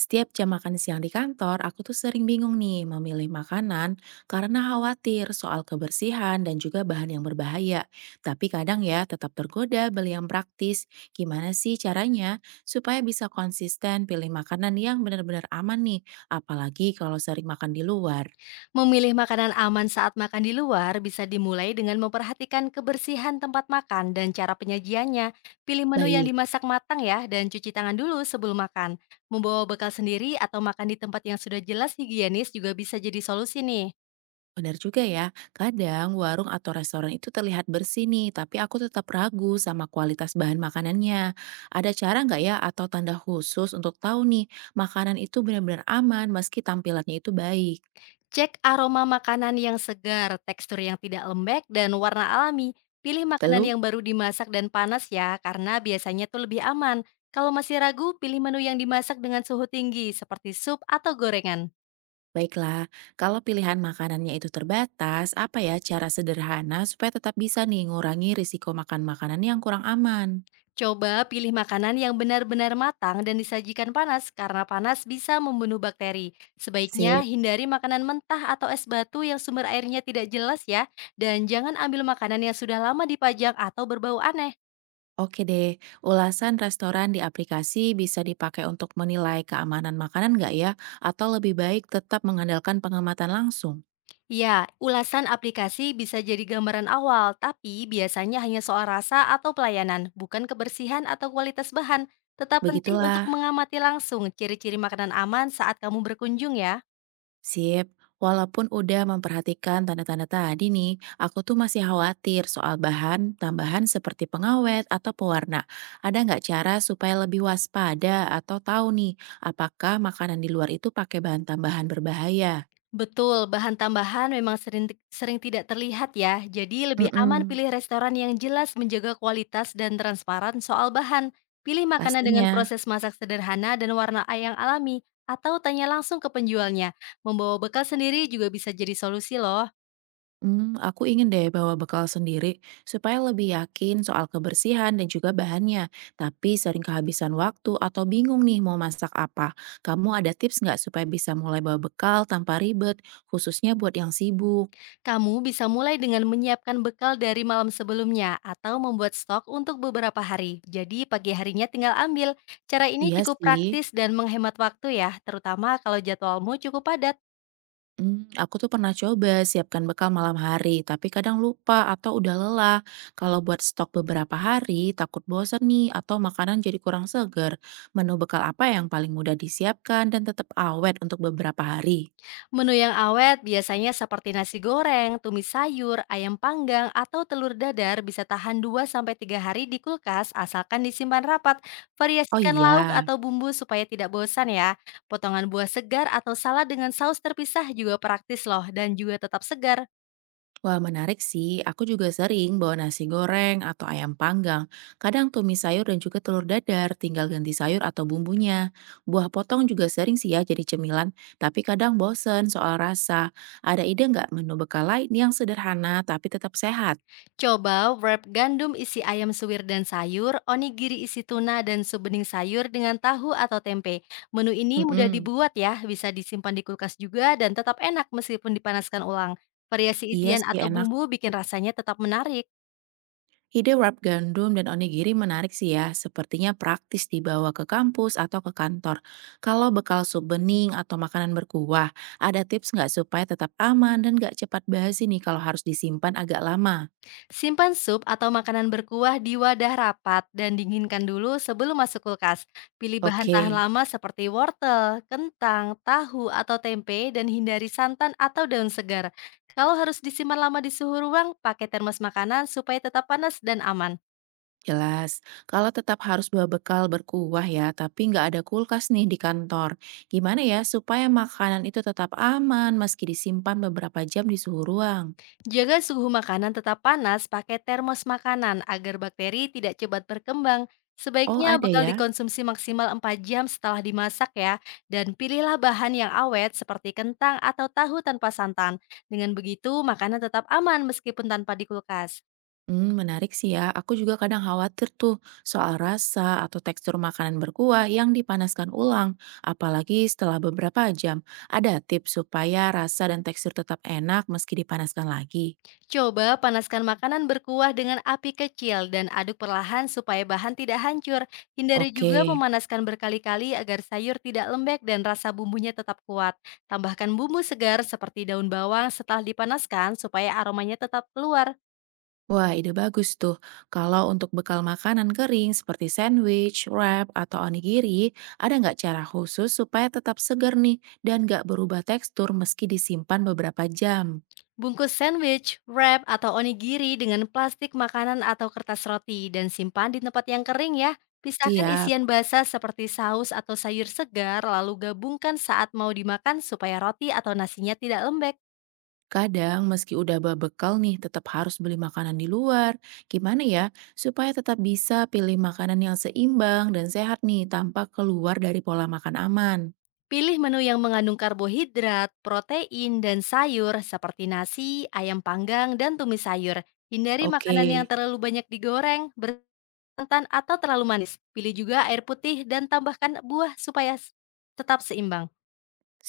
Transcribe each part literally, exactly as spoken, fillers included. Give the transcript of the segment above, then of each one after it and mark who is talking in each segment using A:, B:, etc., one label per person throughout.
A: Setiap jam makan siang di kantor, aku tuh sering bingung nih memilih makanan karena khawatir soal kebersihan dan juga bahan yang berbahaya. Tapi kadang ya tetap tergoda beli yang praktis. Gimana sih caranya supaya bisa konsisten pilih makanan yang benar-benar aman nih, apalagi kalau sering makan di luar?
B: Memilih makanan aman saat makan di luar bisa dimulai dengan memperhatikan kebersihan tempat makan dan cara penyajiannya. Pilih menu yang
A: Baik.
B: dimasak matang ya dan cuci tangan dulu sebelum makan. Membawa bekal sendiri atau makan di tempat yang sudah jelas higienis juga bisa jadi solusi nih.
A: Benar juga ya, kadang warung atau restoran itu terlihat bersih nih, tapi aku tetap ragu sama kualitas bahan makanannya. Ada cara nggak ya atau tanda khusus untuk tahu nih, makanan itu benar-benar aman meski tampilannya itu baik?
B: Cek aroma makanan yang segar, tekstur yang tidak lembek, dan warna alami. Pilih makanan
A: Lalu,
B: yang baru dimasak dan panas ya, karena biasanya tuh lebih aman. Kalau masih ragu, pilih menu yang dimasak dengan suhu tinggi, seperti sup atau gorengan.
A: baiklah, kalau pilihan makanannya itu terbatas, apa ya cara sederhana supaya tetap bisa nih ngurangi risiko makan makanan yang kurang aman?
B: Coba pilih makanan yang benar-benar matang dan disajikan panas karena panas bisa membunuh bakteri. Sebaiknya
A: Sip.
B: hindari makanan mentah atau es batu yang sumber airnya tidak jelas ya. Dan jangan ambil makanan yang sudah lama dipajang atau berbau aneh.
A: Oke deh, ulasan restoran di aplikasi bisa dipakai untuk menilai keamanan makanan nggak ya? Atau lebih baik tetap mengandalkan pengamatan langsung?
B: Ya, ulasan aplikasi bisa jadi gambaran awal, tapi biasanya hanya soal rasa atau pelayanan, bukan kebersihan atau kualitas bahan. Tetap penting untuk
A: Begitulah,
B: mengamati langsung ciri-ciri makanan aman saat kamu berkunjung ya.
A: sip. Walaupun udah memperhatikan tanda-tanda tadi nih, aku tuh masih khawatir soal bahan tambahan seperti pengawet atau pewarna. Ada nggak cara supaya lebih waspada atau tahu nih, apakah makanan di luar itu pakai bahan tambahan berbahaya?
B: Betul, bahan tambahan memang sering sering tidak terlihat ya. Jadi lebih aman
A: Mm-mm,
B: pilih restoran yang jelas menjaga kualitas dan transparan soal bahan. Pilih makanan dengan
A: pastinya.
B: proses masak sederhana dan warna yang alami atau tanya langsung ke penjualnya. Membawa bekal sendiri juga bisa jadi solusi loh.
A: Hmm, aku ingin deh bawa bekal sendiri supaya lebih yakin soal kebersihan dan juga bahannya. Tapi sering kehabisan waktu atau bingung nih mau masak apa. Kamu ada tips nggak supaya bisa mulai bawa bekal tanpa ribet, khususnya buat yang sibuk?
B: Kamu bisa mulai dengan menyiapkan bekal dari malam sebelumnya atau membuat stok untuk beberapa hari. Jadi pagi harinya tinggal ambil. Cara ini
A: Iya
B: cukup
A: sih.
B: praktis dan menghemat waktu ya, terutama kalau jadwalmu cukup padat.
A: Hmm, aku tuh pernah coba siapkan bekal malam hari, tapi kadang lupa atau udah lelah. Kalau buat stok beberapa hari, takut bosan nih atau makanan jadi kurang seger. Menu bekal apa yang paling mudah disiapkan dan tetap awet untuk beberapa hari?
B: Menu yang awet biasanya seperti nasi goreng, tumis sayur, ayam panggang, atau telur dadar bisa tahan dua sampai tiga hari di kulkas asalkan disimpan rapat.
A: Oh
B: Variasikan lauk
A: iya,
B: atau bumbu supaya tidak bosan ya. Potongan buah segar atau salad dengan saus terpisah juga praktis loh dan juga tetap segar.
A: wah menarik sih. Aku juga sering bawa nasi goreng atau ayam panggang. Kadang tumis sayur dan juga telur dadar, tinggal ganti sayur atau bumbunya. Buah potong juga sering sih ya jadi cemilan, tapi kadang bosen soal rasa. Ada ide nggak menu bekal lain yang sederhana tapi tetap sehat?
B: Coba wrap gandum isi ayam suwir dan sayur, onigiri isi tuna dan sup bening sayur dengan tahu atau tempe. Menu ini mudah
A: Mm-mm.
B: dibuat ya, bisa disimpan di kulkas juga dan tetap enak meskipun dipanaskan ulang. Variasi
A: Iya
B: isian
A: sih
B: atau
A: enak.
B: bumbu bikin rasanya tetap menarik.
A: Ide wrap gandum dan onigiri menarik sih ya, sepertinya praktis dibawa ke kampus atau ke kantor. Kalau bekal sup bening atau makanan berkuah, ada tips nggak supaya tetap aman dan nggak cepat basi nih kalau harus disimpan agak lama?
B: Simpan sup atau makanan berkuah di wadah rapat dan dinginkan dulu sebelum masuk kulkas. Pilih bahan tahan
A: Oke,
B: lama seperti wortel, kentang, tahu, atau tempe dan hindari santan atau daun segar. Kalau harus disimpan lama di suhu ruang, pakai termos makanan supaya tetap panas dan aman.
A: jelas. Kalau tetap harus bawa bekal berkuah ya, tapi nggak ada kulkas nih di kantor. Gimana ya supaya makanan itu tetap aman meski disimpan beberapa jam di suhu ruang?
B: Jaga suhu makanan tetap panas pakai termos makanan agar bakteri tidak cepat berkembang.
A: Oh
B: Sebaiknya
A: ada
B: bekal
A: ya?
B: dikonsumsi maksimal empat jam setelah dimasak ya. Dan pilihlah bahan yang awet seperti kentang atau tahu tanpa santan. Dengan begitu, makanan tetap aman meskipun tanpa di kulkas.
A: Hmm, menarik sih ya. Aku juga kadang khawatir tuh soal rasa atau tekstur makanan berkuah yang dipanaskan ulang, apalagi setelah beberapa jam. Ada tips supaya rasa dan tekstur tetap enak meski dipanaskan lagi.
B: Coba panaskan makanan berkuah dengan api kecil dan aduk perlahan supaya bahan tidak hancur. Hindari juga
A: Oke.
B: memanaskan berkali-kali agar sayur tidak lembek dan rasa bumbunya tetap kuat. Tambahkan bumbu segar seperti daun bawang setelah dipanaskan supaya aromanya tetap keluar.
A: Wah, ide bagus tuh. Kalau untuk bekal makanan kering seperti sandwich, wrap, atau onigiri, ada nggak cara khusus supaya tetap segar nih dan nggak berubah tekstur meski disimpan beberapa jam?
B: Bungkus sandwich, wrap, atau onigiri dengan plastik makanan atau kertas roti dan simpan di tempat yang kering ya. Pisahkan
A: Siap.
B: isian basah seperti saus atau sayur segar lalu gabungkan saat mau dimakan supaya roti atau nasinya tidak lembek.
A: Kadang meski udah berbekal nih tetap harus beli makanan di luar. Gimana ya supaya tetap bisa pilih makanan yang seimbang dan sehat nih tanpa keluar dari pola makan aman?
B: Pilih menu yang mengandung karbohidrat, protein, dan sayur seperti nasi, ayam panggang, dan tumis sayur. Hindari
A: Oke,
B: makanan yang terlalu banyak digoreng, bersantan, atau terlalu manis. Pilih juga air putih dan tambahkan buah supaya s- tetap seimbang.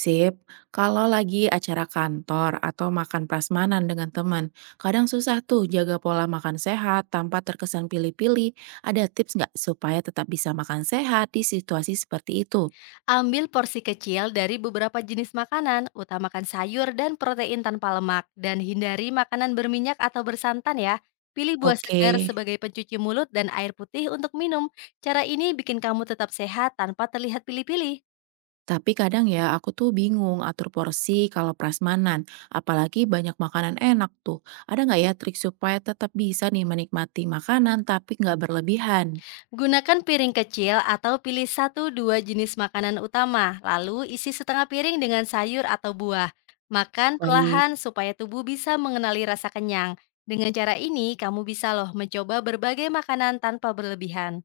A: sip. Kalau lagi acara kantor atau makan prasmanan dengan teman, kadang susah tuh jaga pola makan sehat tanpa terkesan pilih-pilih. Ada tips nggak supaya tetap bisa makan sehat di situasi seperti itu?
B: Ambil porsi kecil dari beberapa jenis makanan, utamakan sayur dan protein tanpa lemak, dan hindari makanan berminyak atau bersantan ya. Pilih buah
A: Oke.
B: segar sebagai pencuci mulut dan air putih untuk minum. Cara ini bikin kamu tetap sehat tanpa terlihat pilih-pilih.
A: Tapi kadang ya aku tuh bingung atur porsi kalau prasmanan, apalagi banyak makanan enak tuh. Ada nggak ya trik supaya tetap bisa nih menikmati makanan tapi nggak berlebihan?
B: Gunakan piring kecil atau pilih satu dua jenis makanan utama, lalu isi setengah piring dengan sayur atau buah. Makan
A: Baik,
B: perlahan supaya tubuh bisa mengenali rasa kenyang. Dengan cara ini, kamu bisa loh mencoba berbagai makanan tanpa berlebihan.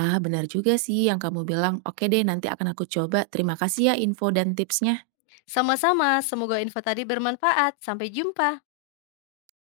A: ah benar juga sih yang kamu bilang. Oke deh nanti akan aku coba. Terima kasih ya info dan tipsnya.
B: Sama-sama, semoga info tadi bermanfaat. Sampai jumpa.